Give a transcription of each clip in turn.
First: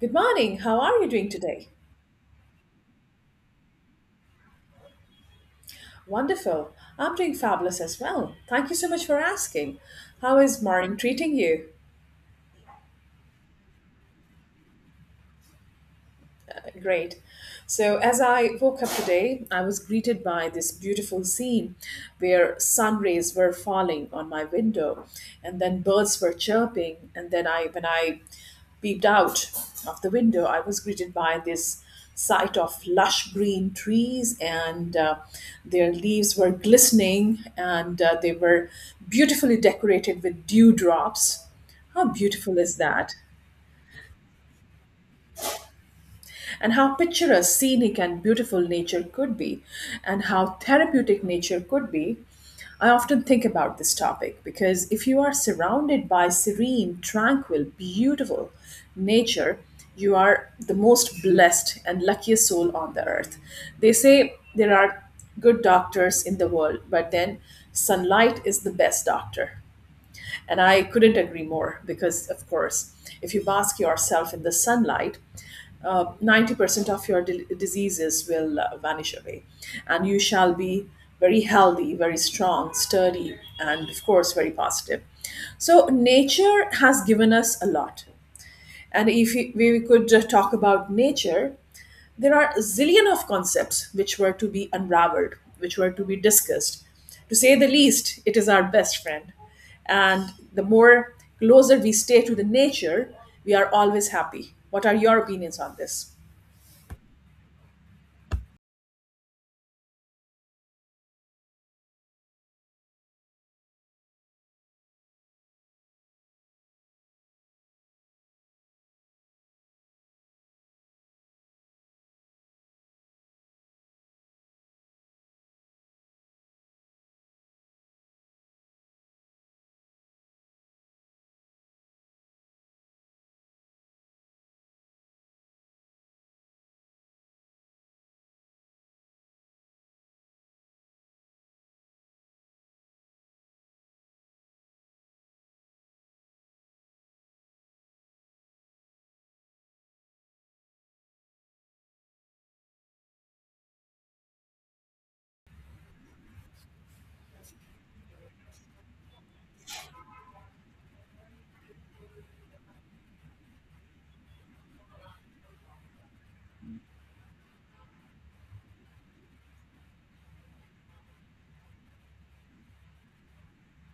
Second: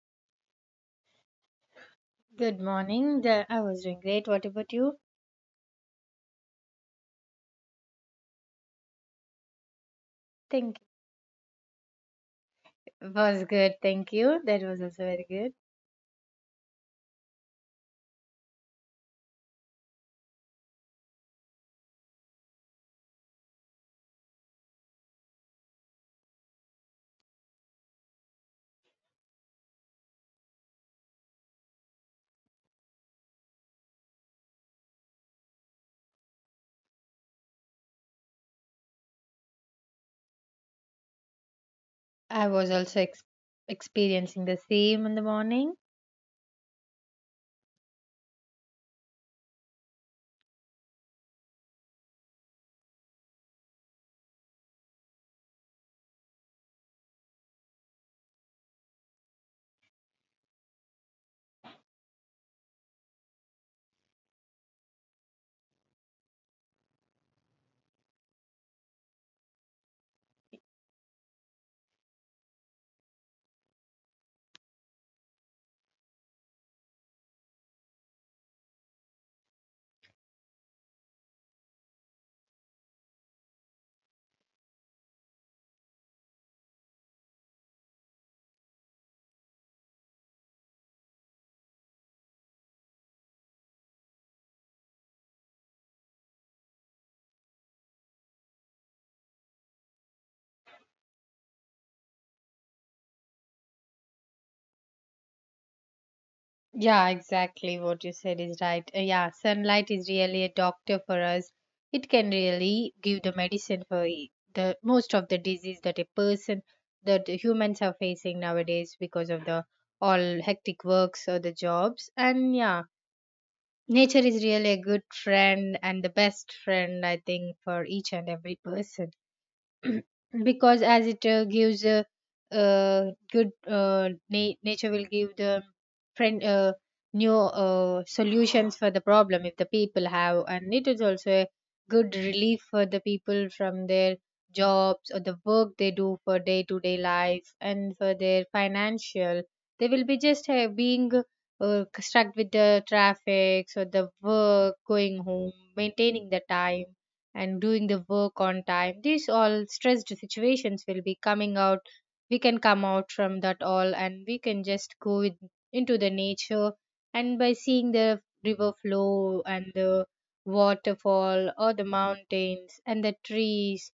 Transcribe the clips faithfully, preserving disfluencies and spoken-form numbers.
Good morning. How are you doing today? Good morning. The, I was doing great. What about you? Wonderful. I'm doing fabulous as well. Thank you so much for asking. How is Thank morning treating you? was good. Thank you. That was also very good. Great. So, as I woke up today, I was greeted by this beautiful scene where sun rays were falling on my window and then birds were chirping and then I when I peeped out of the window, I was greeted by this sight of lush green trees, and uh, their leaves were glistening, and uh, they were beautifully decorated with dewdrops. How I beautiful was is also that? ex- experiencing the same in the morning. And how picturesque, scenic, and beautiful nature could be, and how therapeutic nature could be. I often think about this topic, because if you are surrounded by serene, tranquil, beautiful nature, you are the most blessed and luckiest soul on the earth. They say there are good doctors in the world, but then sunlight is the best doctor. And I couldn't agree more, because of course, if you bask yourself in the sunlight, uh, ninety percent of your d- diseases will uh, vanish away. And you shall be very healthy, very strong, sturdy, and of course, very positive. So, nature has given us a lot. And if we we could uh, talk about nature, there are a zillion of concepts which were to be unraveled, which were to be discussed. To say the least, it is our best friend. And the more closer we stay to the nature, we are always happy. What are your opinions on this? Yeah, exactly what you said is right. Uh, yeah, sunlight is really a doctor for us. It can really give the medicine for e- the most of the disease that a person that the humans are facing nowadays because of the all hectic works or the jobs. And yeah, nature is really a good friend and the best friend, I think, for each and every person. Because as it uh, gives a, uh good uh, na- nature will give the friend uh, new uh, solutions for the problem if the people have, and it is also a good relief for the people from their jobs or the work they do for day to day life. And for their financial, they will be just uh, being uh, stuck with the traffic or the work going home maintaining the time and doing the work on time. These all stressed situations will be coming out. We can come out from that all, and we can just go with, into the nature, and by seeing the river flow and the waterfall or the mountains and the trees,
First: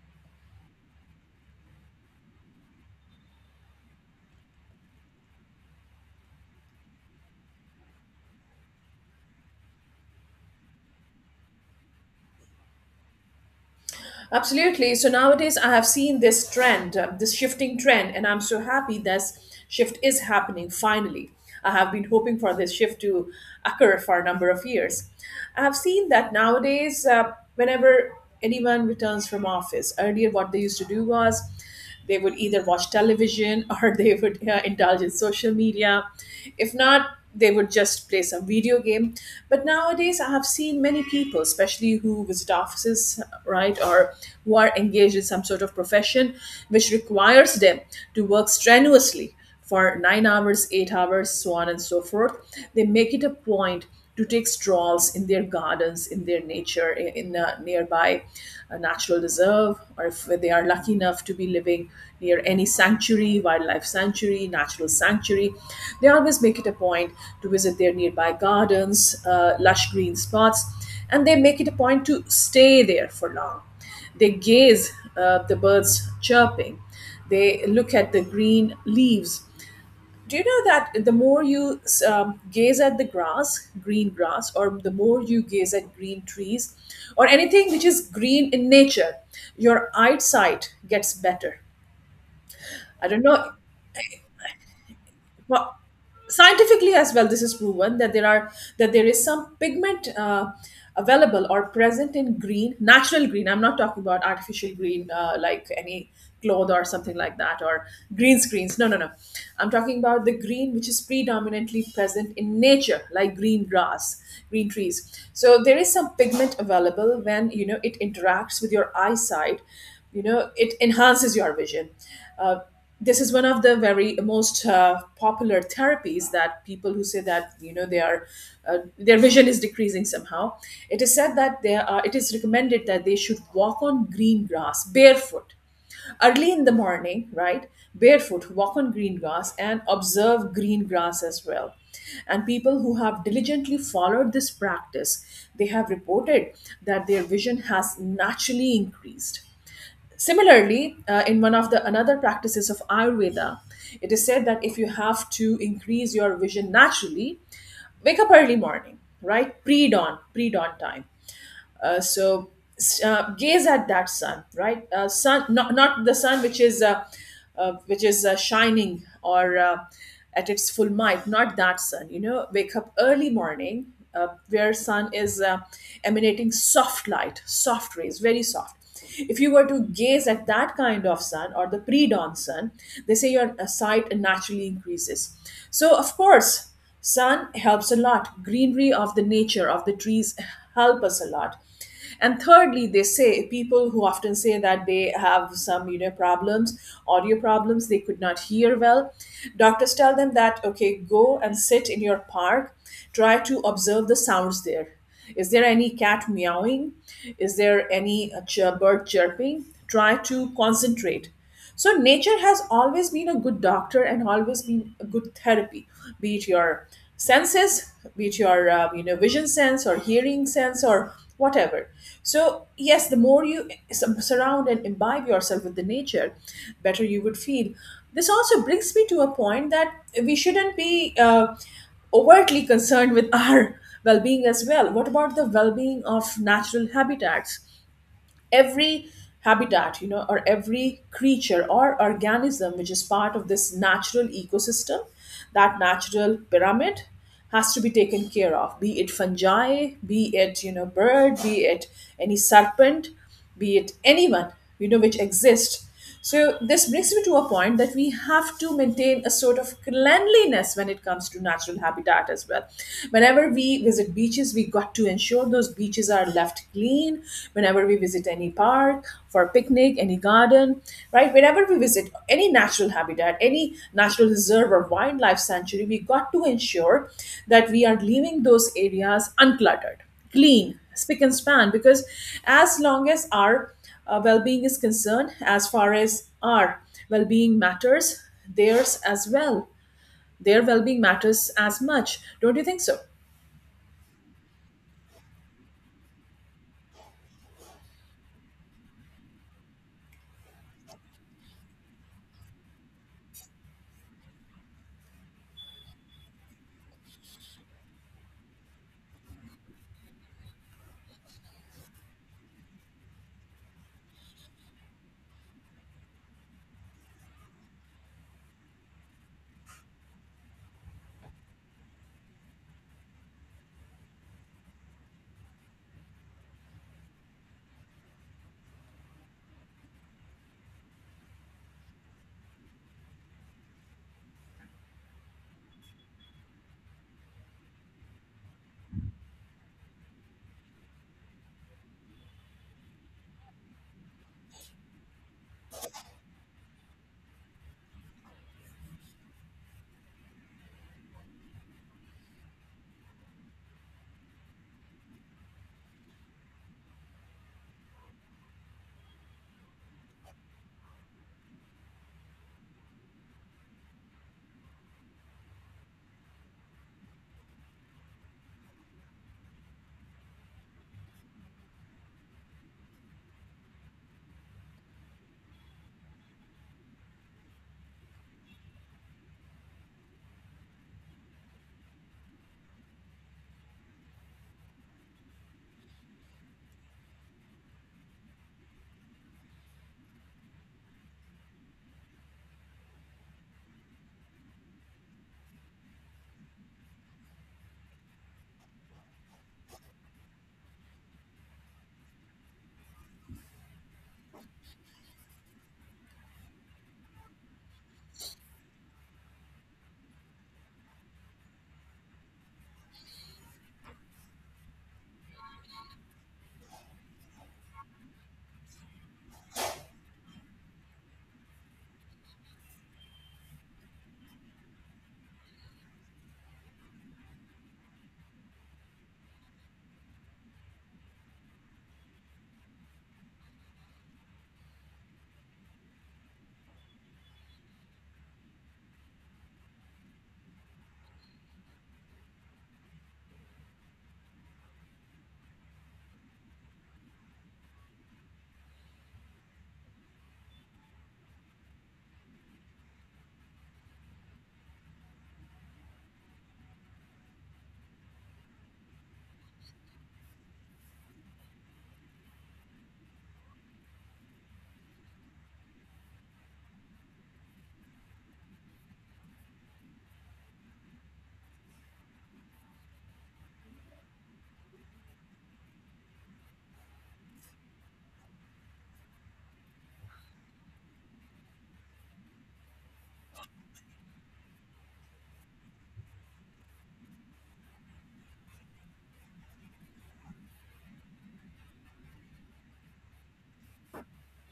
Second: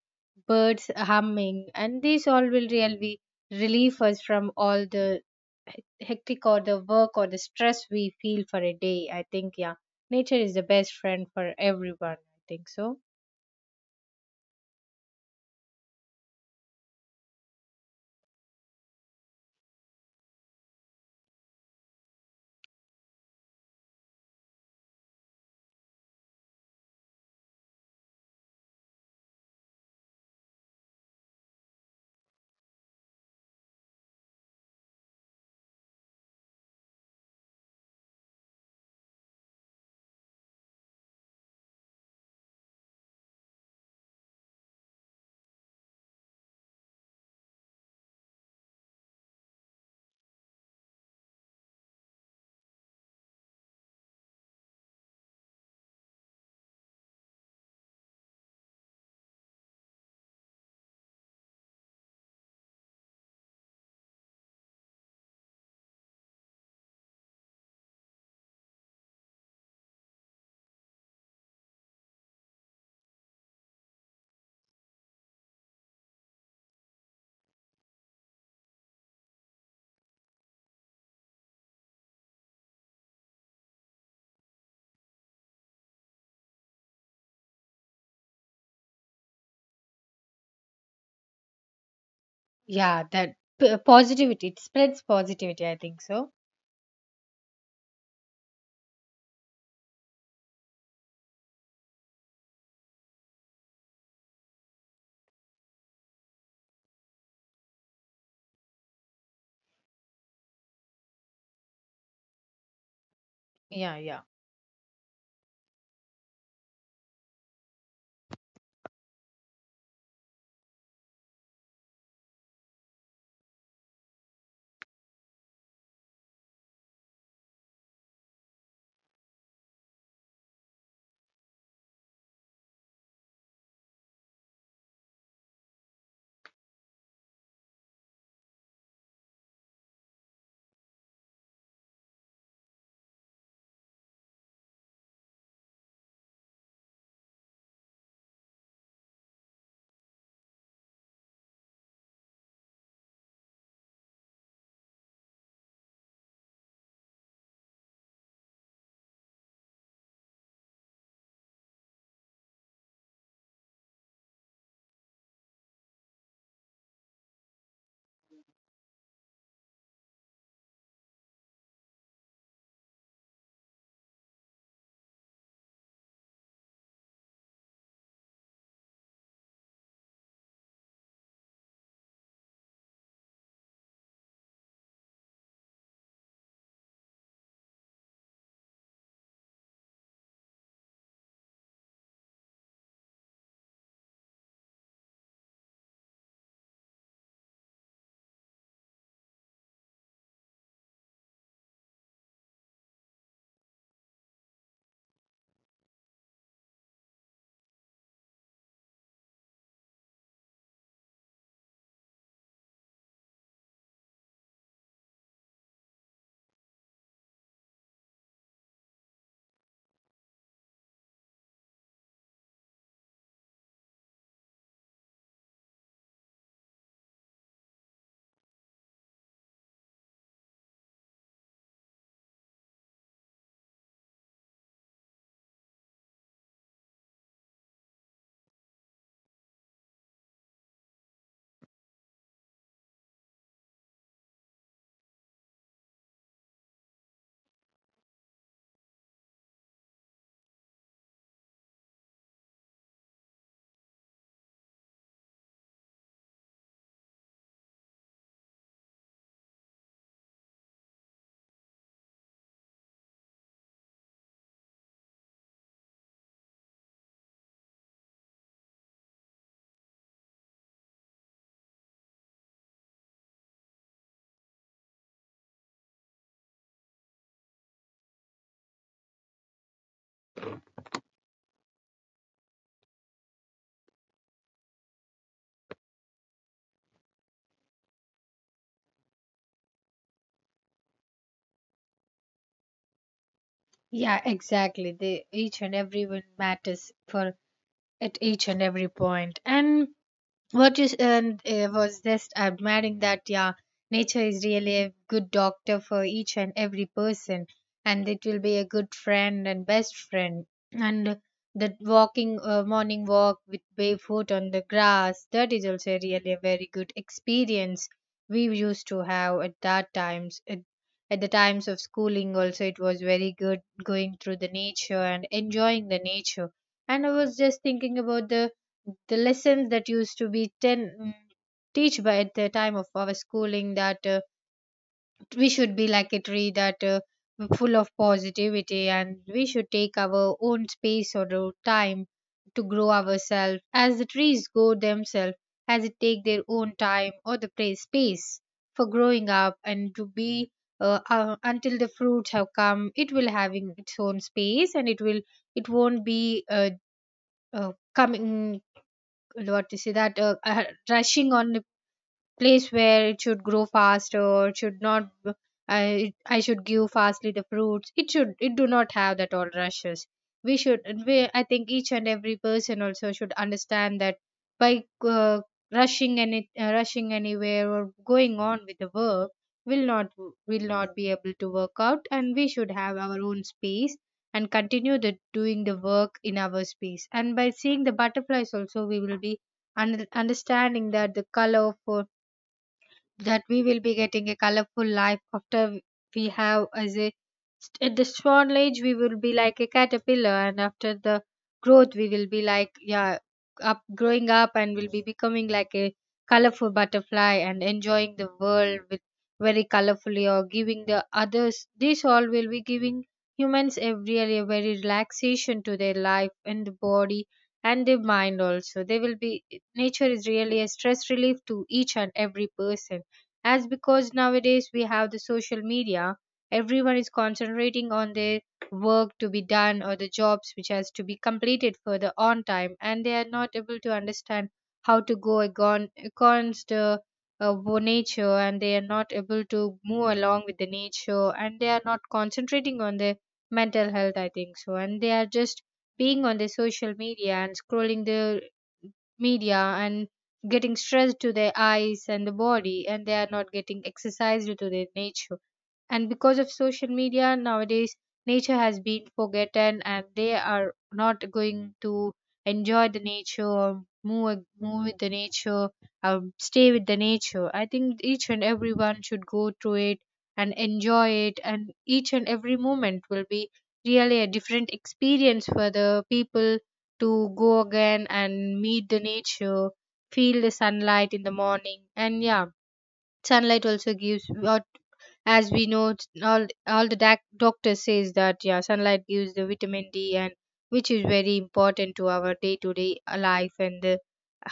birds humming, and these all will really relieve us from all the hec- hectic or the work or the stress we feel for a day, I think. Yeah, nature is the best friend for everyone, I think so. Absolutely. So nowadays, I have seen this trend, uh, this shifting trend, and I'm so happy this shift is happening finally. I have been hoping for this shift to occur for a number of years. I have seen that nowadays, uh, whenever anyone returns from office, earlier what they used to do was they would either watch television or they would uh, indulge in social media. If not, they would just play some video game. But nowadays, I have seen many people, especially who visit offices, right, or who are engaged in some sort of profession which requires them to work strenuously for nine hours, eight hours, so on and so forth. They make it a point to take strolls in their gardens, in their nature, in, in a nearby uh, natural reserve, or if they are lucky enough to be living near any sanctuary, wildlife sanctuary, natural sanctuary, they always make it a point to visit their nearby gardens, uh, lush green spots, and they make it a point to stay there for long. They gaze uh, the birds chirping. They look at the green leaves. Do you know that the more you um, gaze at the grass, green grass, or the more you gaze at green trees, or anything which is green in nature, your eyesight gets better. Yeah, I don't that know. p- positivity, it spreads positivity, I think so. Scientifically as well, this is proven that there are that there is some pigment uh, available or present in green, natural green. I'm not talking about artificial green, uh, like any cloth or something like that, or green screens. No, no, no. I'm talking about the green which is predominantly present in nature, like green Yeah, yeah. grass, green trees. So there is some pigment available, when you know, it interacts with your eyesight, you know, it enhances your vision. uh, this is one of the very most uh, popular therapies, that people who say that you know they are uh, their vision is decreasing somehow, it is said that they are it is recommended that they should walk on green grass barefoot early in the morning, right? Barefoot walk on green grass and observe green grass as well. And people who have diligently followed this practice, they have reported that their vision has naturally increased. Similarly, uh, in one of the another practices of Ayurveda, it is said that if you have to increase your vision naturally, wake up early morning, right? Pre dawn, pre dawn time. Uh, so uh, gaze at that sun, right? Uh, sun, not not the sun which is uh, uh, which is uh, shining, or uh, at its full might. Not that sun. You know, wake up early morning uh, where sun is uh, emanating soft light, soft rays, very soft. If you were to gaze at that kind of sun or the pre-dawn sun, they say your uh, sight naturally increases. So of course, sun helps a lot. Greenery of the nature of the trees help us a lot. And thirdly, they say people who often say that they have some, you know, problems, audio problems, they could not hear well, doctors tell them that okay, go and sit in your park, try to observe the sounds there. Is there any cat meowing? Is there any uh, chir- bird chirping? Try to concentrate. So nature has always been a good doctor and always been a good therapy, be it your senses, be it your uh, you know vision sense or hearing sense or whatever. So yes, the more you s- surround and imbibe yourself with the nature, better you would feel. This also brings me to a point that we shouldn't be uh, overtly concerned with our well-being as well. What about the well-being of natural habitats? Every habitat, you know, or every creature or organism which is part of this natural ecosystem, that natural pyramid, has to be taken care of, be it fungi, be it, you know, bird, be it any serpent, be it anyone, you know, which exists. So this brings me to a point that we have to maintain a sort of cleanliness when it comes to natural habitat as well. Whenever we visit beaches, we got to ensure those beaches are left clean. Whenever we visit any park for a picnic, any garden, right? Whenever we visit any natural habitat, any natural reserve or wildlife sanctuary, we got to ensure that we are leaving those areas uncluttered, clean, spick and span, because as long as our uh, well-being is concerned, as far as our well-being matters, theirs as well, their well-being matters as much. Don't you think so? Yeah, exactly. They each and everyone matters for at each and every point. And what you and uh, was just admiring, that yeah, nature is really a good doctor for each and every person, and it will be a good friend and best friend. And that walking uh, morning walk with barefoot on the grass, that is also really a very good experience we used to have at that times at, at the times of schooling also. It was very good going through the nature and enjoying the nature. And I was just thinking about the the lessons that used to be ten mm, teach by at the time of our schooling, that uh, we should be like a tree, that uh, full of positivity, and we should take our own space or our time to grow ourselves as the trees grow themselves, as it take their own time or the place space for growing up. And to be uh, uh, until the fruits have come, it will having its own space, and it will it won't be uh, uh, coming, what to say, that uh, uh, rushing on place where it should grow faster, it should not. I I should give fastly the fruits. It should it do not have that all rushes. We should, and we, I think each and every person also should understand that by uh, rushing any uh, rushing anywhere or going on with the work, will not will not be able to work out, and we should have our own space and continue the doing the work in our space. And by seeing the butterflies also, we will be un- understanding that the color for that we will be getting a colorful life after. We have as a at the swan age we will be like a caterpillar, and after the growth we will be like, yeah, up growing up and will be becoming like a colorful butterfly and enjoying the world with very colorfully or giving the others. This all will be giving humans a really a very relaxation to their life and the body and their mind also they will be. Nature is really a stress relief to each and every person, as because nowadays we have the social media. Everyone is concentrating on their work to be done or the jobs which has to be completed for the on time, and they are not able to understand how to go agon- against the uh, wo- nature, and they are not able to move along with the nature, and they are not concentrating on their mental health, I think so. And they are just being on the social media and scrolling the media and getting stressed to their eyes and the body, and they are not getting exercise due to their nature. And because of social media nowadays, nature has been forgotten, and they are not going to enjoy the nature or move move with the nature or stay with the nature. I think each and everyone should go through it and enjoy it, and each and every moment will be really a different experience for the people to go again and meet the nature, feel the sunlight in the morning. And yeah, sunlight also gives what, as we know, it's all all the doc- doctor says that yeah, sunlight gives the vitamin d, and which is very important to our day to day life and the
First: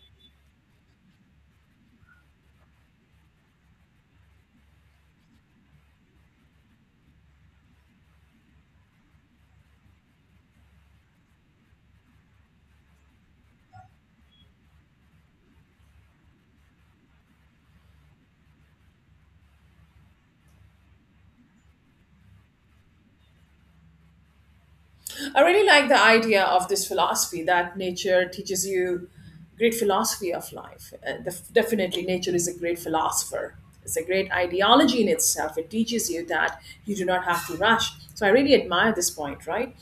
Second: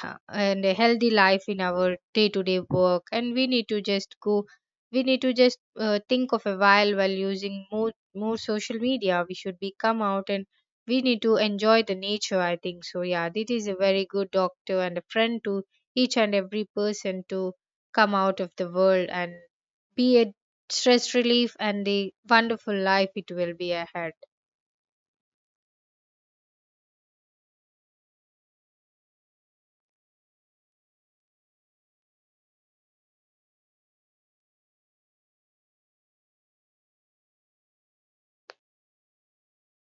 uh, and a healthy life in our day to day work. And we need to just go, we need to just uh, think of a while while using more more social media, we should be come out, and we need to enjoy the nature, I think so. Yeah, this is a very good doctor and a friend to each and every person to come out of the world and be a stress relief, and the wonderful life it will be ahead. I really like the idea of this philosophy that nature teaches you great philosophy of life. Uh, def- definitely, nature is a great philosopher. It's a great ideology in itself. It teaches you that you do not have to rush. So I really admire this point, right?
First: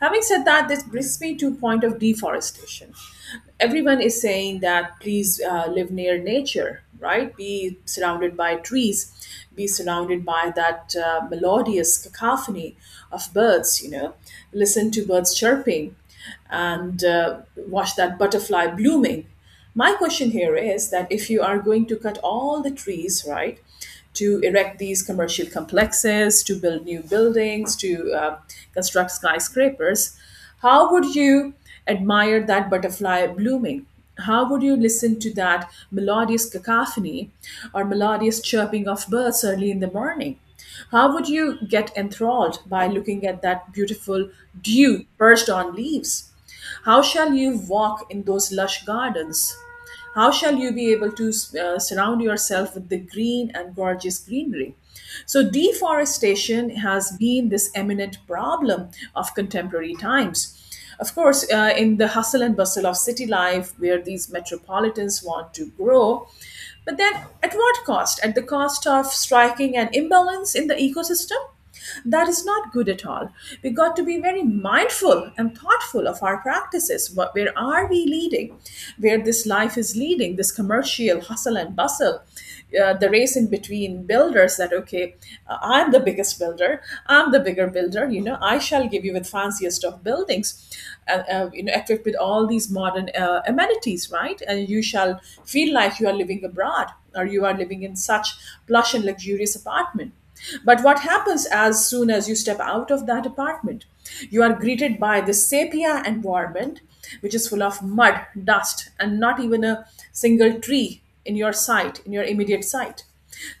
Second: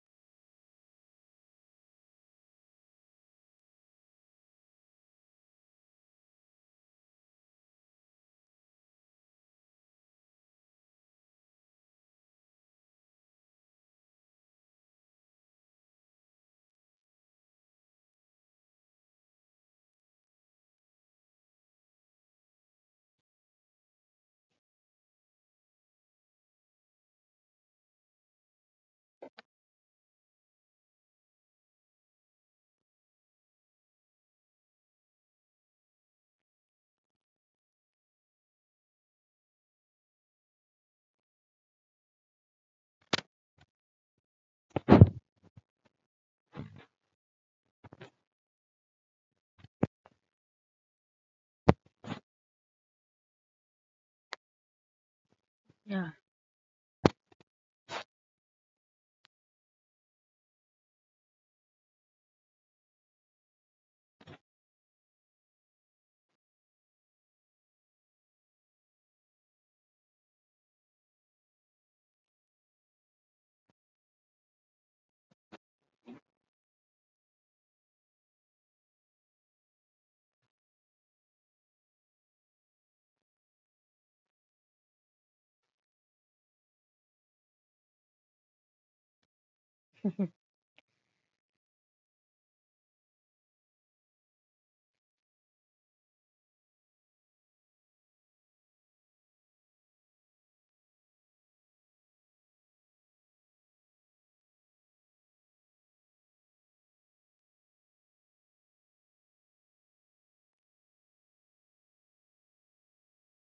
Having said that, this brings me to point of deforestation. Everyone is saying that please uh, live near nature, right? Be surrounded by trees, be surrounded by that uh, melodious cacophony of birds, you know, listen to birds chirping, and uh, watch that butterfly blooming. My question here is that if you are going to cut all the trees, right, to erect these commercial complexes, to build new buildings, to uh, construct skyscrapers, how would you admire that butterfly blooming? How would you listen to that melodious cacophony or melodious chirping of birds early in the morning? How would you get enthralled by looking at that beautiful dew perched on leaves? How shall you walk in those lush gardens? How shall you be able to uh, surround yourself with the green and gorgeous greenery? So, deforestation has been this eminent problem of contemporary times. Of course, uh, in the hustle and bustle of city life, where these metropolitans want to grow, but then at what cost? At the cost of striking an imbalance in the ecosystem? That is not good at all. We got to be very mindful and thoughtful of our practices. What, where are we leading? Where this life is leading, this commercial hustle and bustle, uh, the race in between builders that, okay, uh, I'm the biggest builder, I'm the bigger builder, you know, I shall give you with fanciest of buildings, uh, uh, you know, equipped with all these modern uh, amenities, right? And you shall feel like you are living abroad, or you are living in such plush and luxurious apartment. But what happens as soon as you step out of that apartment? You are greeted by the sepia environment, which is full of mud, dust, and not even a single tree in your sight, in your immediate sight.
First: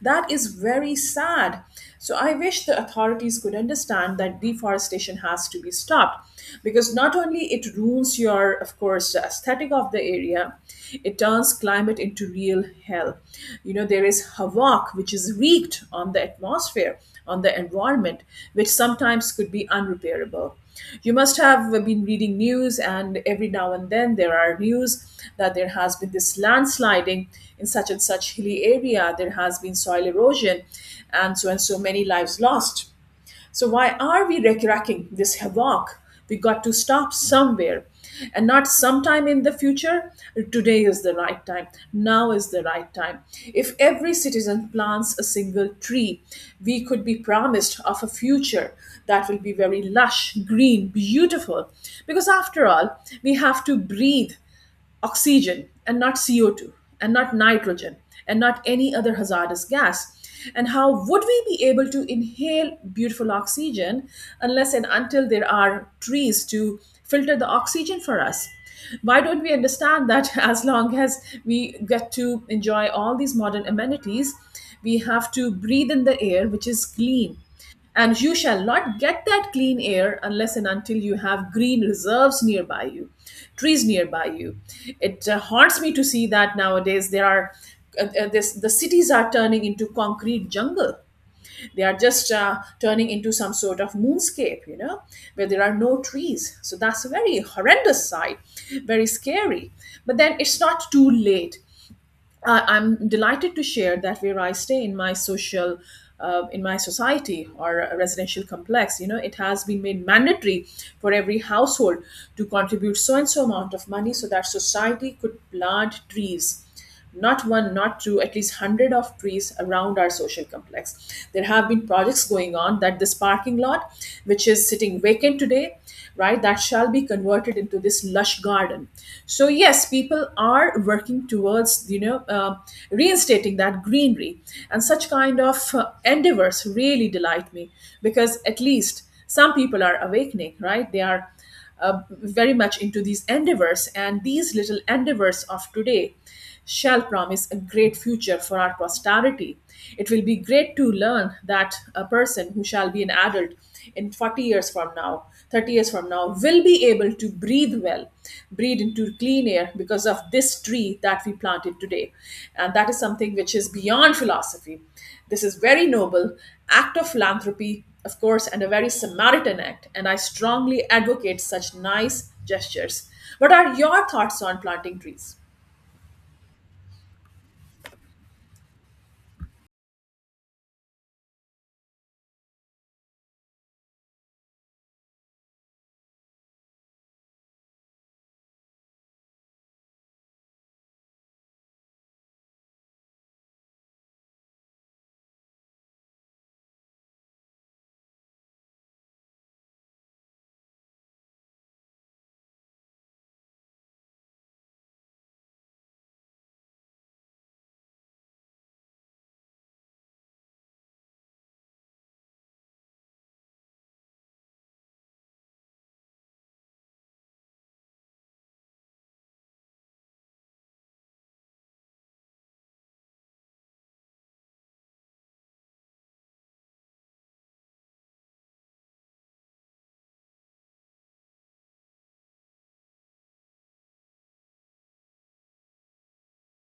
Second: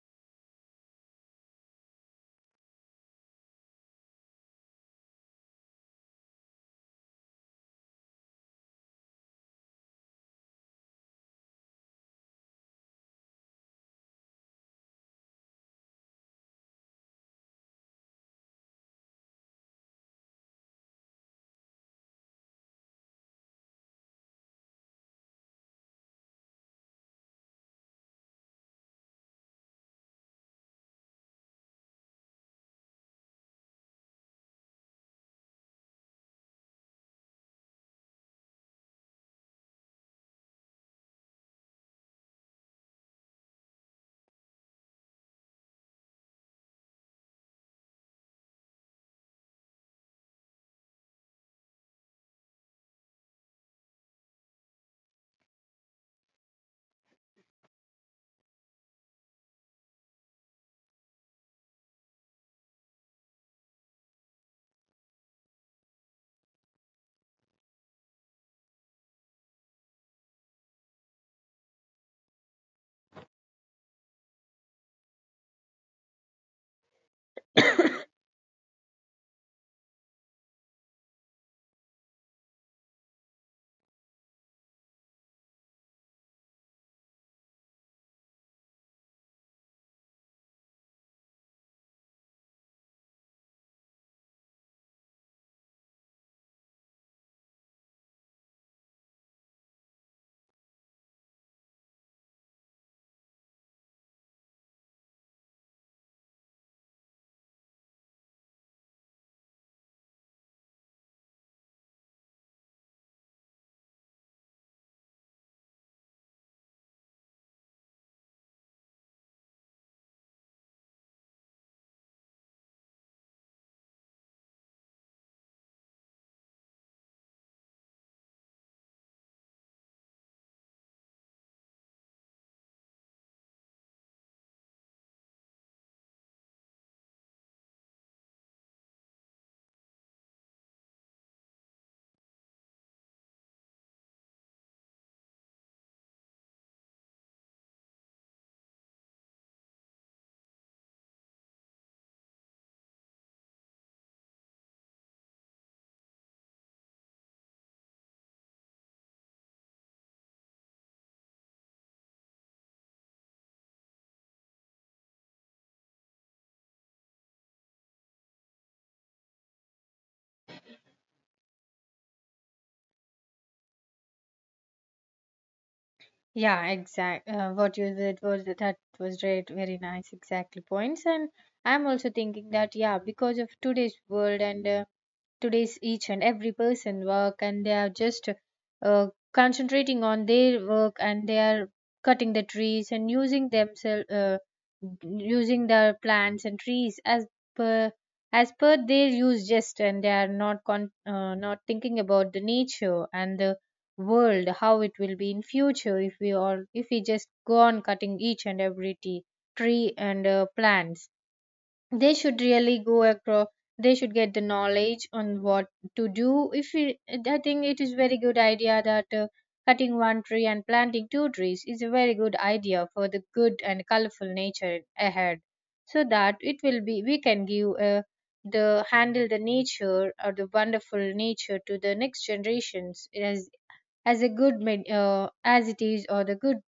That is very sad. So I wish the authorities could understand that deforestation has to be stopped, because not only it ruins your, of course, aesthetic of the area, it turns climate into real hell. You know, there is havoc which is wreaked on the atmosphere, on the environment, which sometimes could be unrepairable. You must have been reading news, and every now and then there are news that there has been this landsliding in such and such hilly area, there has been soil erosion and so and so many lives lost. So why are we wreaking this havoc? We got to stop somewhere, and not sometime in the future. Today is the right time, now is the right time. If every citizen plants a single tree, we could be promised of a future that will be very lush green beautiful, because after all, we have to breathe oxygen and not C O two, and not nitrogen, and not any other hazardous gas. And how would we be able to inhale beautiful oxygen unless and until there are trees to filter the oxygen for us? Why don't we understand that, as long as we get to enjoy all these modern amenities, we have to breathe in the air which is clean? And you shall not get that clean air unless and until you have green reserves nearby you, trees nearby you. It uh, haunts me to see that nowadays there are uh, uh, this, the cities are turning into concrete jungle. They are just uh, turning into some sort of moonscape you know where there are no trees. So that's a very horrendous sight, very scary. But then it's not too late. I I'm delighted to share that where I stay in my social, uh, in my society or a residential complex, you know, it has been made mandatory for every household to contribute so and so amount of money so that society could plant trees. Not one, not two, at least hundred of trees around our social complex. There have been projects going on that this parking lot, which is sitting vacant today, right, that shall shall be converted into this lush garden. So yes, people are working towards, you know, uh, reinstating that greenery, and such kind of uh, endeavors really delight me, because at least some people are awakening, right? They are uh, very much into these endeavors, and these little endeavors of today shall promise a great future for our posterity. It will be great to learn that a person who shall be an adult in forty years from now, thirty years from now, will be able to breathe well, breathe into clean air because of this tree that we planted today. And that is something which is beyond philosophy. This is very noble act of philanthropy, of course, and a very Samaritan act. And I strongly advocate such nice gestures. What are your thoughts on planting trees? Yeah, exact. Uh, what you said was that was right, very nice, exactly points. And I'm also thinking that yeah, because of today's world and uh, today's each and every person work, and they are just uh, concentrating on their work, and they are cutting the trees and using themselves uh, using their plants and trees as per as per their use just, and they are not con- uh, not thinking about the nature and the world, how it will be in future, if we all, if we just go on cutting each and every tea, tree and uh, plants. They should really go across, they should get the knowledge on what to do if it, I think it is very good idea that uh, cutting one tree and planting two trees is a very good idea for the good and colorful nature ahead, so that it will be we can give uh, the handle the nature or the wonderful nature to the next generations as as a good med- uh, as it is or the good,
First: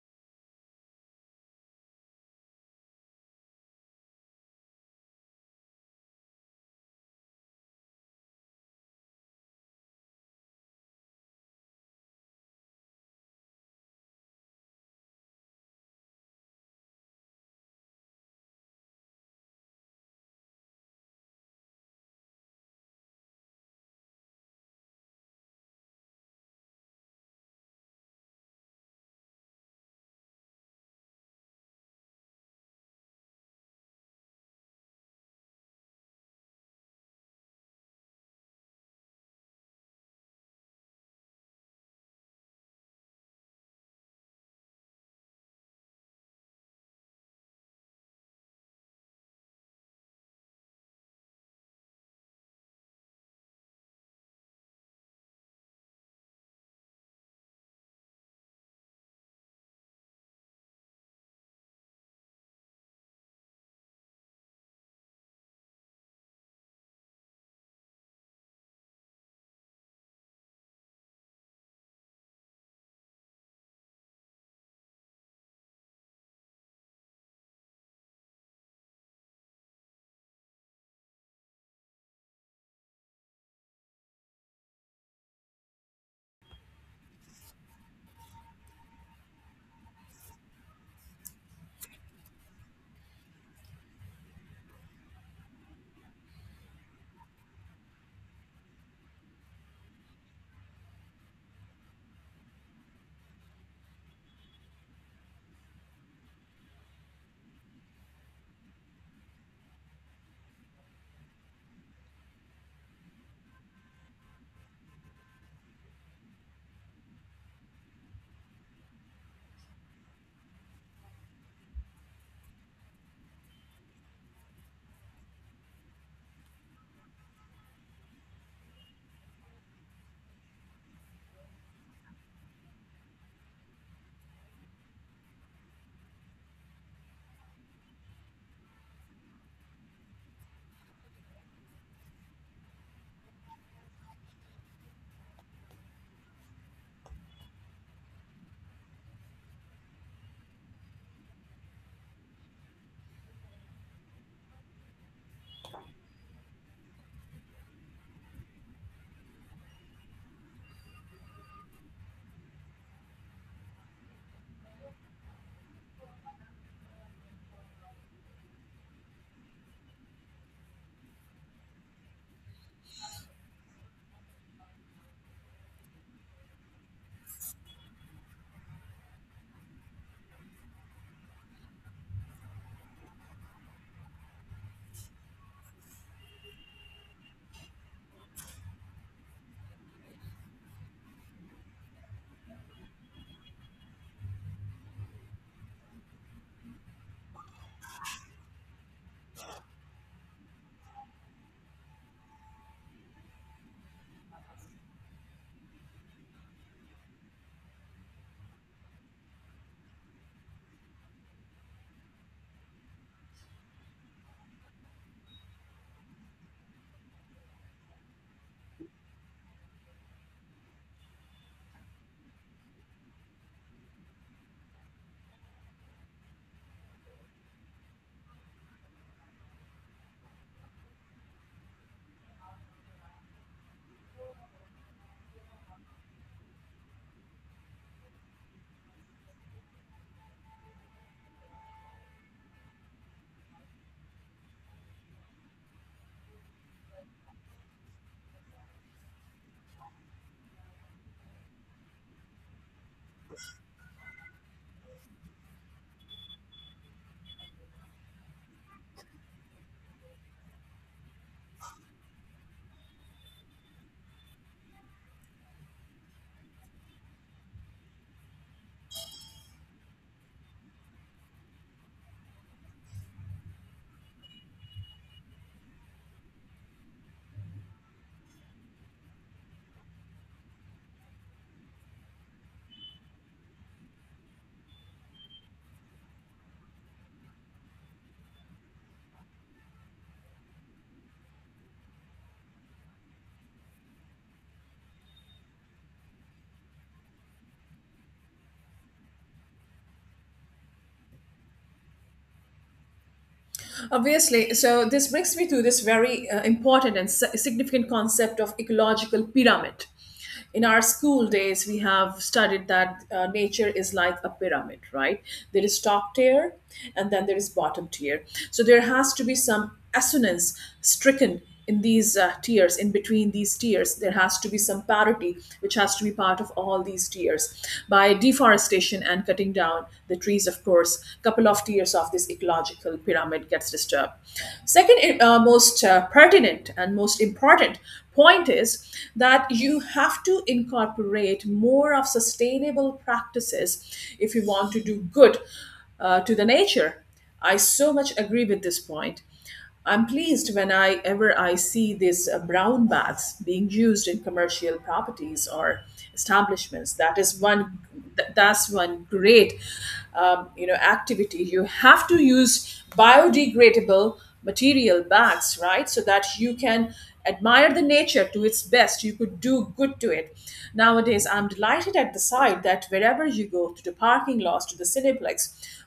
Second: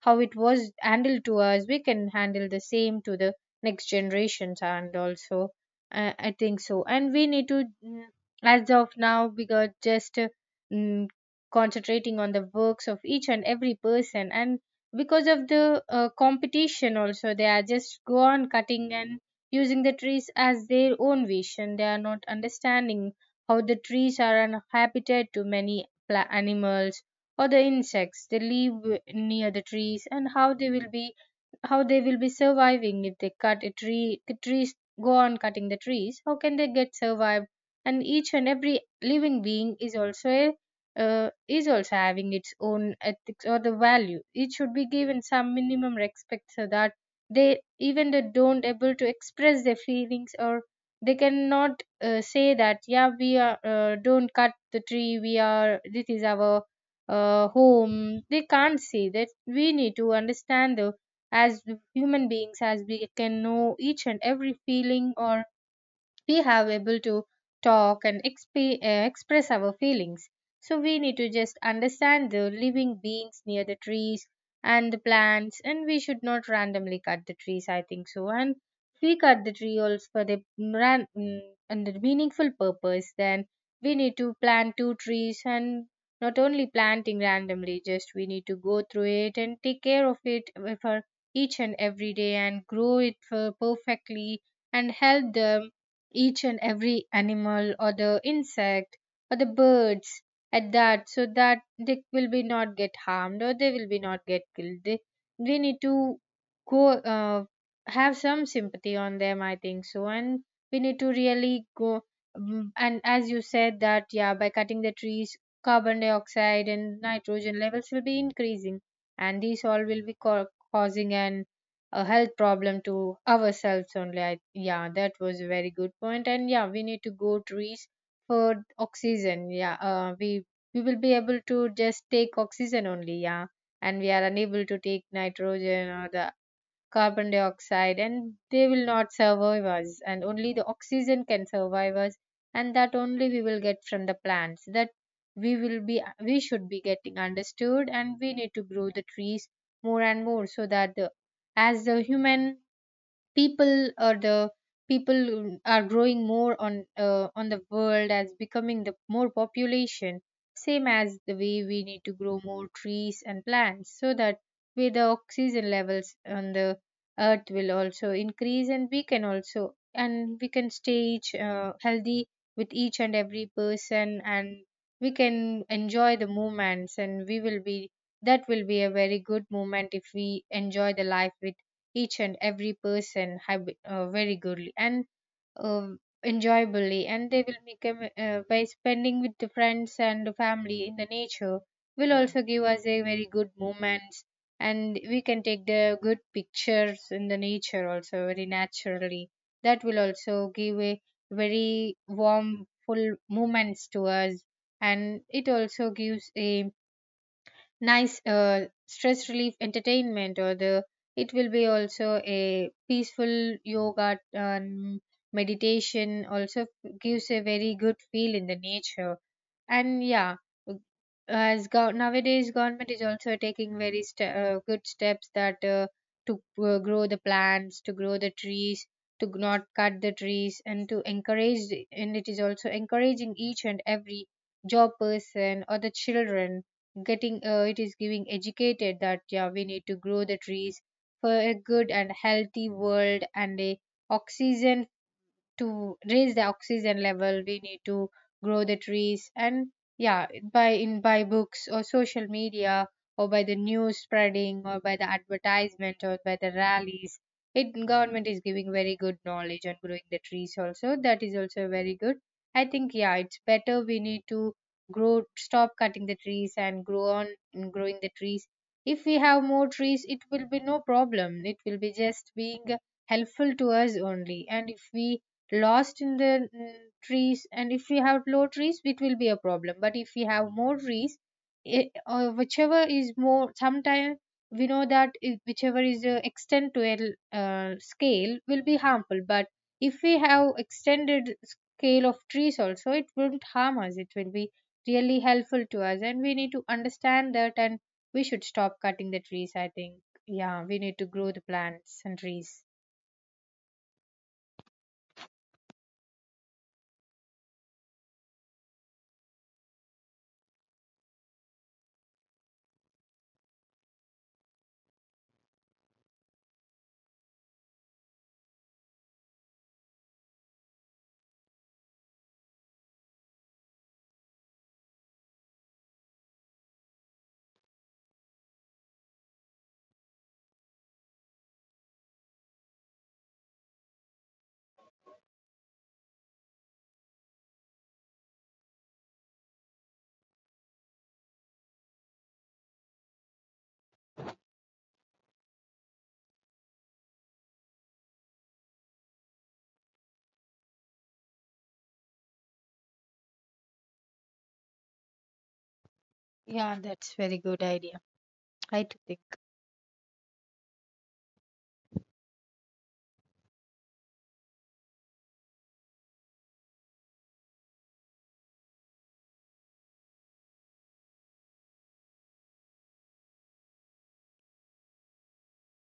how it was handled to us, we can handle the same to the next generations. And also uh, I think so, and we need to mm, as of now, because just uh, mm, concentrating on the works of each and every person, and because of the uh, competition also, they are just go on cutting and using the trees as their own vision. They are not understanding how the trees are an habitat to many pla- animals or the insects. They live near the trees, and how they will be how they will be surviving if they cut a tree, the trees go on cutting the trees, how can they get survived. And each and every living being is also a uh, is also having its own ethics or the value, it should be given some minimum respect, so that they even they don't able to express their feelings, or they cannot uh, say that yeah, we are uh, don't cut the tree, we are, this is our uh, home, they can't say that. We need to understand the, as human beings, as we can know each and every feeling, or we have able to talk and exp- uh, express our feelings. So we need to just understand the living beings near the trees and the plants, and we should not randomly cut the trees, I think so. And if we cut the tree also for the ran- mm, and the meaningful purpose, then we need to plant two trees. And not only planting randomly, just we need to go through it and take care of it eh, for each and every day and grow it for perfectly, and help them each and every animal or the insect or the birds at that, so that they will be not get harmed or they will be not get killed. They, we need to go uh, have some sympathy on them, I think so. And we need to really go, mm, and as you said that yeah, by cutting the trees, carbon dioxide and nitrogen levels will be increasing, and these all will be co- causing an a health problem to ourselves only. I, yeah, that was a very good point. And yeah, we need to go trees for oxygen. Yeah, uh, we we will be able to just take oxygen only. Yeah, and we are unable to take nitrogen or the carbon dioxide and they will not survive us and only the oxygen can survive us, and that only we will get from the plants that we will be we should be getting understood. And we need to grow the trees more and more so that the, as the human people or the people are growing more on uh, on the world as becoming the more population, same as the way we need to grow more trees and plants so that way the oxygen levels on the earth will also increase, and we can also and we can stay each uh, healthy with each and every person. And we can enjoy the moments, and we will be that will be a very good moment if we enjoy the life with each and every person have uh, very goodly and uh, enjoyably. And they will become uh, by spending with the friends and the family in the nature, will also give us a very good moments. And we can take the good pictures in the nature also very naturally. That will also give a very warm full moments to us. And it also gives a nice uh, stress relief entertainment or the it will be also a peaceful yoga and meditation also gives a very good feel in the nature. And yeah, w- as go- nowadays government is also taking very ste- uh, good steps that uh, to uh, grow the plants, to grow the trees, to g- not cut the trees, and to encourage the- and It is also encouraging each and every job person or the children getting uh, it is giving educated that yeah, we need to grow the trees for a good and healthy world and a oxygen. To raise the oxygen level we need to grow the trees. And yeah, by in by books or social media or by the news spreading or by the advertisement or by the rallies, it government is giving very good knowledge on growing the trees also. That is also very good. I think yeah, it's better we need to grow stop cutting the trees and grow on mm, growing the trees. If we have more trees it will be no problem, it will be just being helpful to us only. And if we lost in the mm, trees, and if we have low trees it will be a problem, but if we have more trees, it, uh, whichever is more sometimes, we know that i- whichever is uh, extend to a uh, scale will be harmful, but if we have extended scale of trees also it won't harm us, it will be really helpful to us. And we need to understand that, and we should stop cutting the trees. I think yeah, we need to grow the plants and trees. Obviously, so this brings me to this very uh, important and si- significant concept of ecological pyramid. In our school days, we have studied that uh, nature is like a pyramid, right? There is top tier, and then there is bottom tier. So there has to be some assonance stricken in these uh, tiers. In between these tiers there has to be some parity which has to be part of all these tiers. By deforestation and cutting down the trees, of course couple of tiers of this ecological pyramid gets disturbed. Second, uh, most uh, pertinent and most important point is that you have to incorporate more of sustainable practices if you want to do good uh, to the nature. I so much agree with this point. I'm pleased when I ever I see these uh, brown baths being used in commercial properties or Yeah, establishments. that's That very is good one. idea. th- That's I too one think. great, um, you know, activity. You have to use biodegradable material bags, right? So that you can admire the nature to its best. You could do good to it. Nowadays, I'm delighted at the sight that wherever you go to the parking lots, to the cineplex,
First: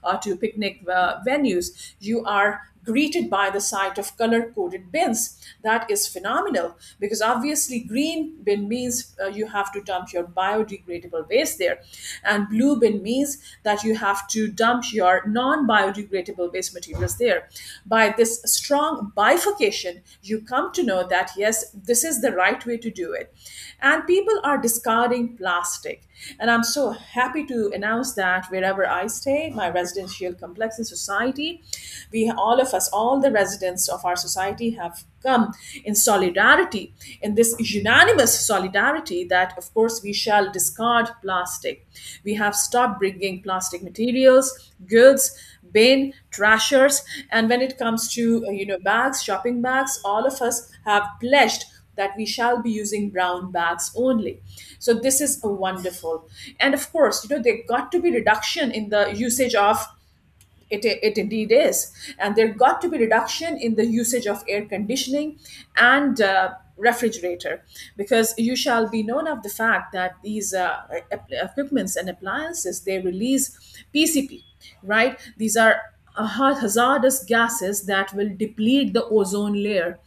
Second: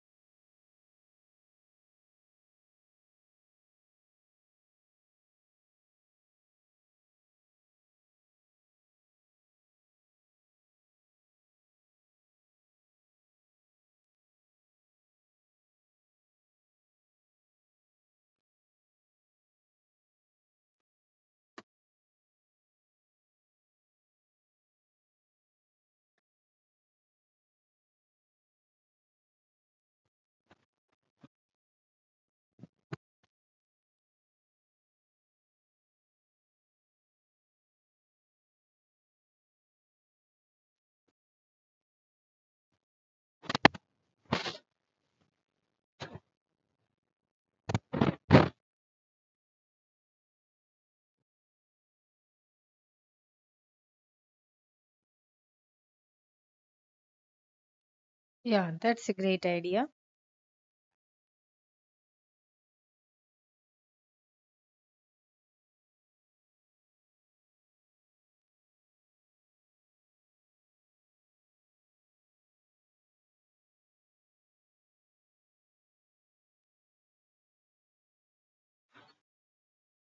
or to picnic uh, venues, you are greeted by the sight of color coded bins. That is phenomenal because obviously, green bin means uh, you have to dump your biodegradable waste there, and blue bin means that you have to dump your non biodegradable waste materials there. By this strong bifurcation, you come to know that yes, this is the right way to do it. And people are discarding plastic, and I'm so happy to announce that wherever I stay, my residential complex in society, we all of us, all the residents of our society have come in solidarity, in this unanimous solidarity that, of course, we shall discard plastic. We have stopped bringing plastic materials, goods, bin trashers, and when it comes to uh, you know, bags, shopping bags, all of us have pledged that we shall be using brown bags only. So this is a wonderful, and of course, you know, there got to be reduction Yeah, in that's the a great usage of, idea. it, it indeed is. And there got to be reduction in the usage of air conditioning and uh, refrigerator, because you shall be known of the fact that these uh, ep- equipments and appliances, they release P C P, right? These are uh, hazardous gases that will deplete the ozone layer.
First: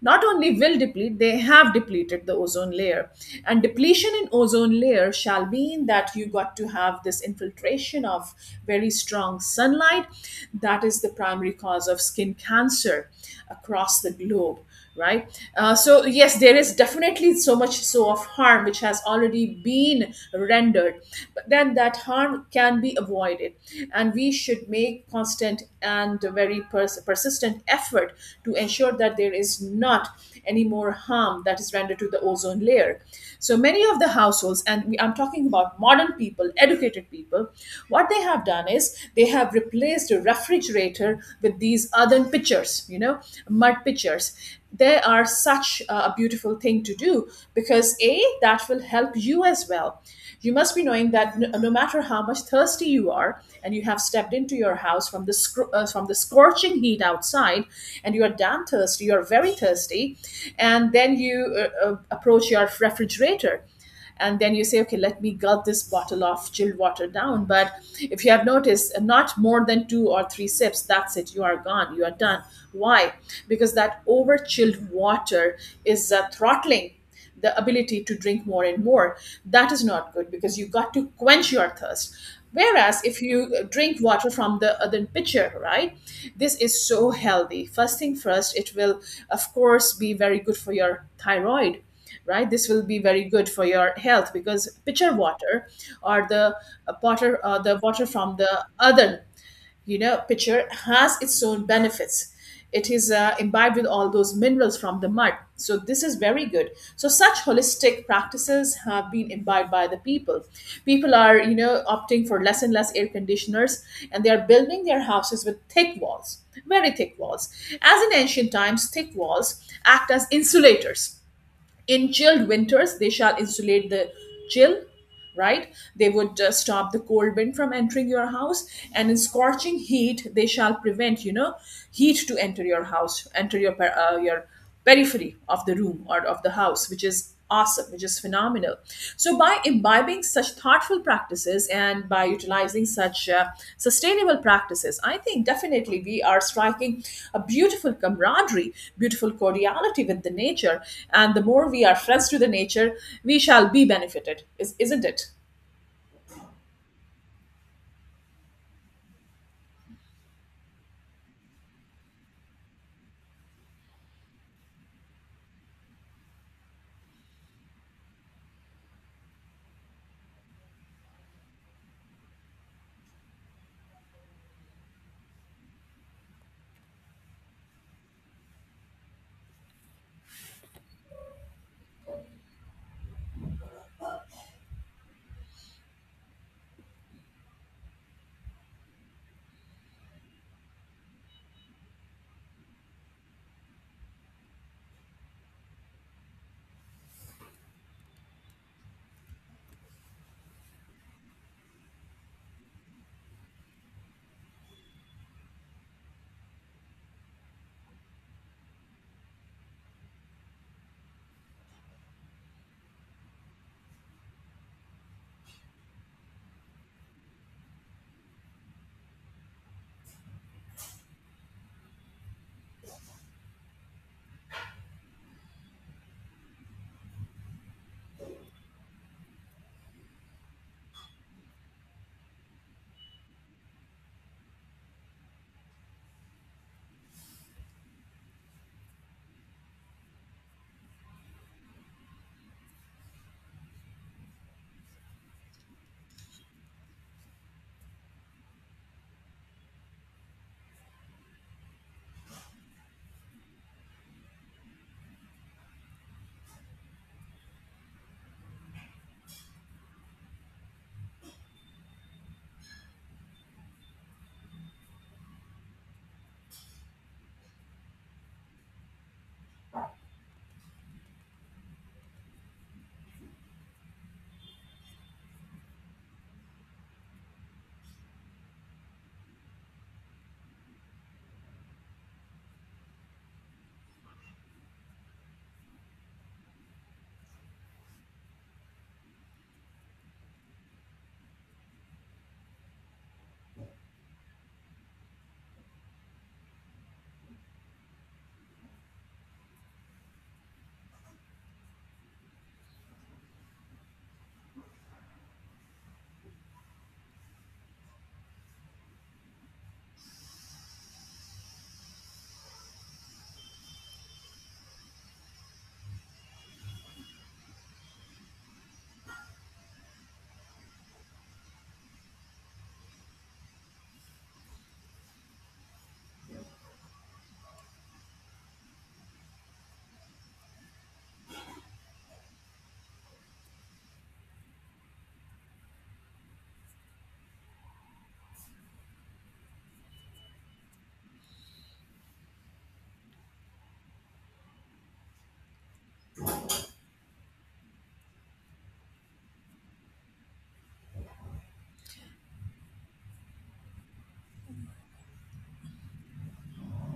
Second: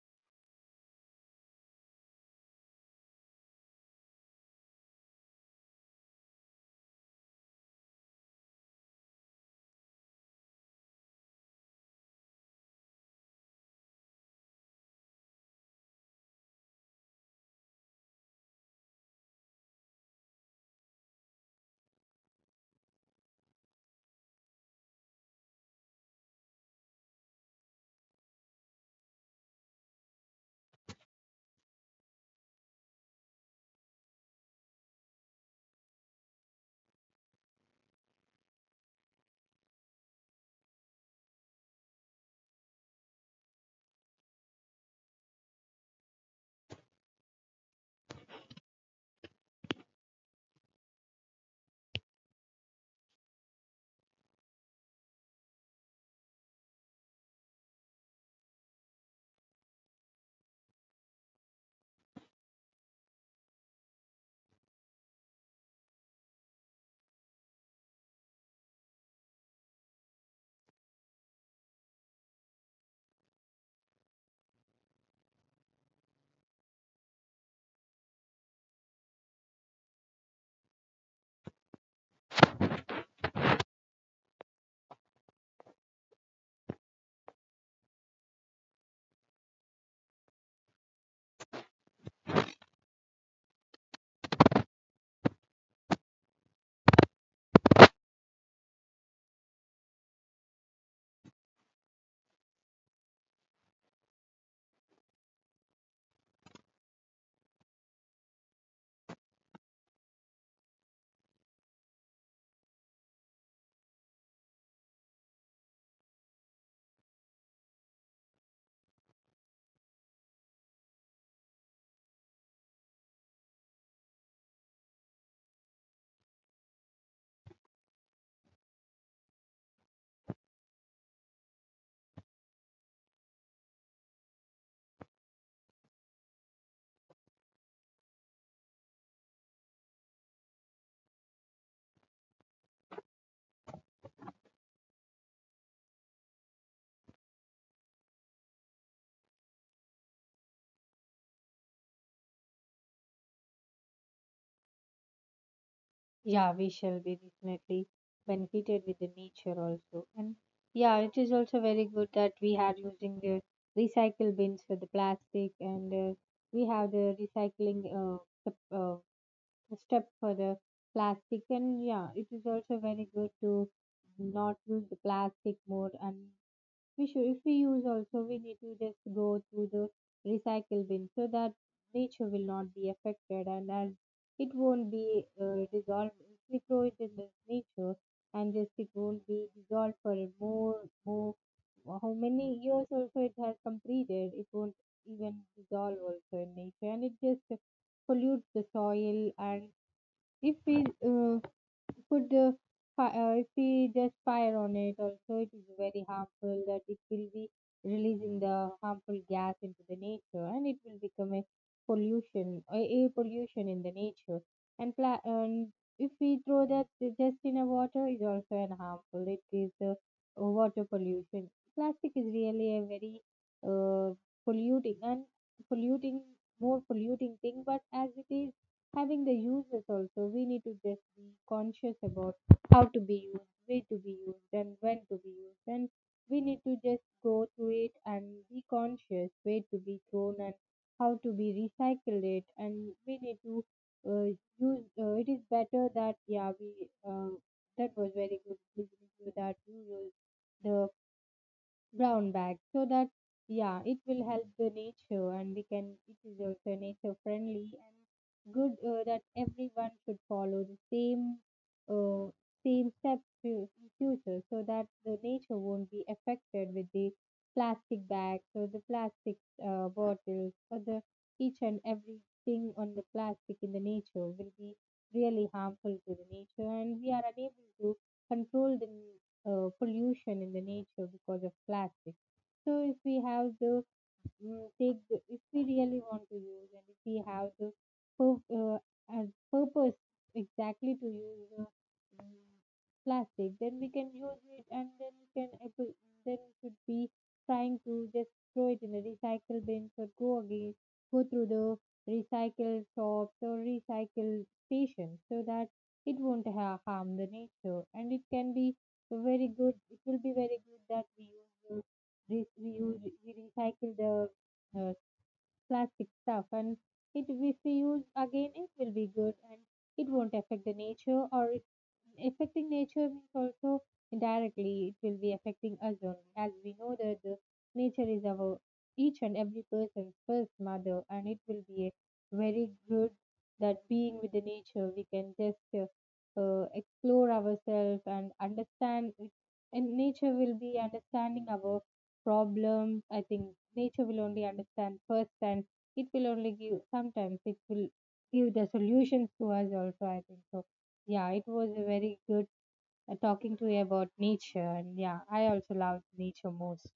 Not only will deplete, they have depleted the ozone layer. And depletion in ozone layer shall mean that you got to have this infiltration of very strong sunlight, that is the primary cause of skin cancer across the globe, right? Uh, so yes, there is definitely so much so of harm which has already been rendered, but then that harm can be avoided, and we should make constant and very pers- persistent effort to ensure that there is not any more harm that is rendered to the ozone layer. So many of the households, and we, I'm talking about modern people, educated people, what they have done is they have replaced a refrigerator with these earthen pitchers, you know, mud pitchers. They are such a beautiful thing to do, because A, that will help you as well. You must be knowing that no, no matter how much thirsty you are, and you have stepped into your house from the scr- uh, from the scorching heat outside, and you are damn thirsty, you are very thirsty, and then you uh, uh, approach your refrigerator, and then you say, okay, let me gulp this bottle of chilled water down. But if you have noticed, uh, not more than two or three sips, that's it, you are gone, you are done. Why? Because that over chilled water is uh, throttling the ability to drink more and more. That is not good because you got to quench your thirst. Whereas if you drink water from the other pitcher, right, this is so healthy. First thing first, it will of course be very good for your thyroid, right? This will be very good for your health, because pitcher water, or the uh, water uh, the water from the other, you know, pitcher has its own benefits. It is uh, imbibed with all those minerals from the mud. So this is very good. So such holistic practices have been imbibed by the people. People are, you know, opting for less and less air conditioners, and they are building their houses with thick walls, very thick walls. As in ancient times, thick walls act as insulators. In chilled winters, they shall insulate the chill, right? They would uh, stop the cold wind from entering your house, and in scorching heat, they shall prevent, you know, heat to enter your house, enter your per- uh, your periphery of the room or of the house, which is awesome, which is phenomenal. So by imbibing such thoughtful practices and by utilizing such uh, sustainable practices, I think definitely we are striking a beautiful camaraderie, beautiful cordiality with the nature. And the more we are friends to the nature, we shall be benefited, is, isn't it? Yeah, we shall be definitely benefited with the nature also. And yeah, it is also very good that we are using the recycle bins for the plastic, and uh, we have the recycling uh, step, uh, step for the plastic. And yeah, it is also very good to not use the plastic more. And we should, if we use also, we need to just go to the recycle bin so that nature will not be affected, and as it won't be uh, dissolved. If we throw it in the nature and just it won't be dissolved for more, more, how many years also it has completed, it won't even dissolve also in nature and it just pollutes the soil. And if we uh, could uh, fi- uh, if we just fire on it also it is very harmful, that it will be releasing the harmful gas into the nature and it will become a pollution a air pollution in the nature. And, pla- and if we throw that just in a water is also an harmful, it is uh, water pollution. Plastic is really a very uh, polluting and polluting more polluting thing, but as it is having the users also we need to just be conscious about how to be used, where to be used, and when to be used. And we need to just go through it and be conscious where to be thrown and how to be recycled it. And we need to uh, use uh, it is better that yeah, we uh, that was very good listening to that you use the brown bag so that yeah, it will help the nature. And we can it is also nature friendly and good, uh, that everyone should follow the same uh, same steps to- in future so that the nature won't be affected with the plastic bags or the plastic uh, bottles or the each and everything on the plastic in the nature will be really harmful to the nature. And we are unable to control the uh, pollution in the nature because of plastic. So if we have the mm, take the, if we really want to use and if we have the pur- uh, as purpose exactly to use the mm, plastic, then we can use it. And then we can ap- then we should be trying to just throw it in the recycle bins or go again go through the recycle shops or recycle stations so that it won't ha- harm the nature. And it can be very good it will be very good that we use the re- we use we recycle the uh, plastic stuff. And it if we use again it will be good and it won't affect the nature. Or it affecting nature means also indirectly it will be affecting us only, as we know that the nature is our each and every person's first mother. And it will be a very good that being with the nature we can just uh, uh, explore ourselves and understand it, and nature will be understanding our problem. I think nature will only understand first and it will only give, sometimes it will give the solutions to us also, I think so. Yeah, it was a very good uh, talking to you about nature, and yeah, I also love nature most.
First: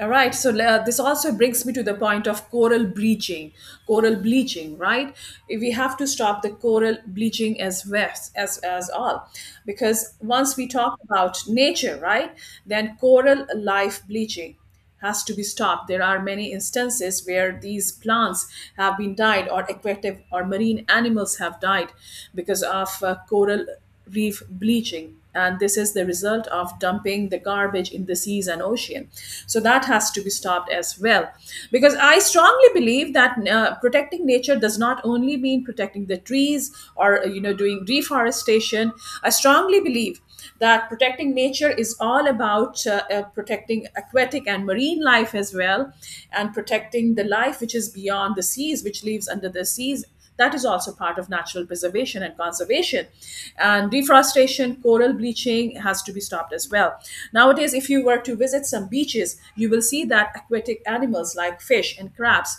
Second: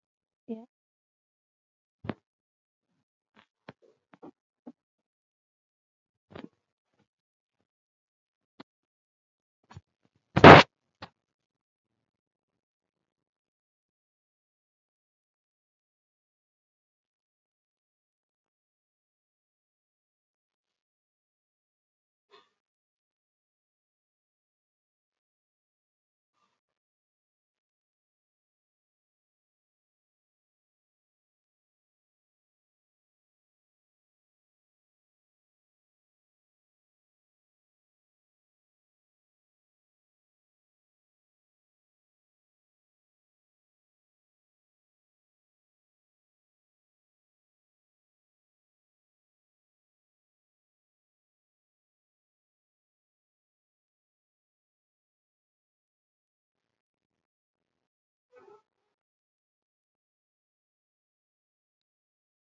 All right, so Yeah. uh, this also brings me to the point of coral bleaching. Coral bleaching, right? We have to stop the coral bleaching as well, as as all, because once we talk about nature, right, then coral life bleaching has to be stopped. There are many instances where these plants have been died, or aquatic or marine animals have died because of uh, coral reef bleaching, and this is the result of dumping the garbage in the seas and ocean. So that has to be stopped as well, because I strongly believe that uh, protecting nature does not only mean protecting the trees or, uh, you know, doing reforestation. I strongly believe that protecting nature is all about uh, uh, protecting aquatic and marine life as well, and protecting the life which is beyond the seas, which lives under the seas. That is also part of natural preservation and conservation. And deforestation, coral bleaching has to be stopped as well. Nowadays, if you were to visit some beaches, you will see that aquatic animals like fish and crabs,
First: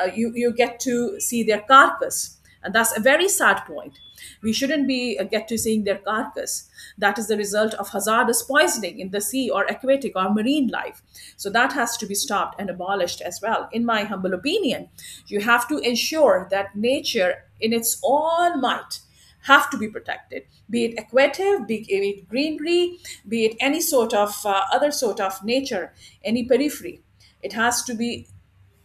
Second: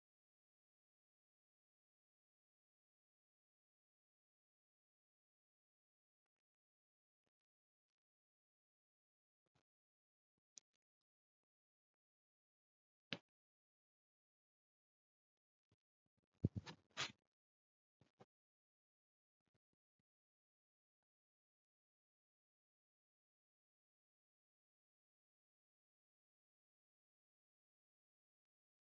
uh, you, you get to see their carcass, and that's a very sad point. We shouldn't be uh, get to seeing their carcass. That is the result of hazardous poisoning in the sea or aquatic or marine life. So that has to be stopped and abolished as well, in my humble opinion. You have to ensure that nature in its all might have to be protected, be it aquative, be it greenery, be it any sort of uh, other sort of nature, any periphery, it has to be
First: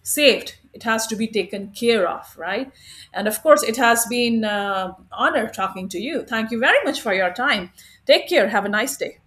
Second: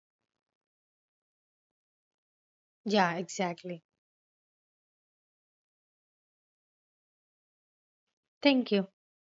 saved, it has to be taken care of, right? Yeah, And of course, it exactly. has been uh, honor talking to you. Thank you very much for your time. Take care, have a Thank you. nice day.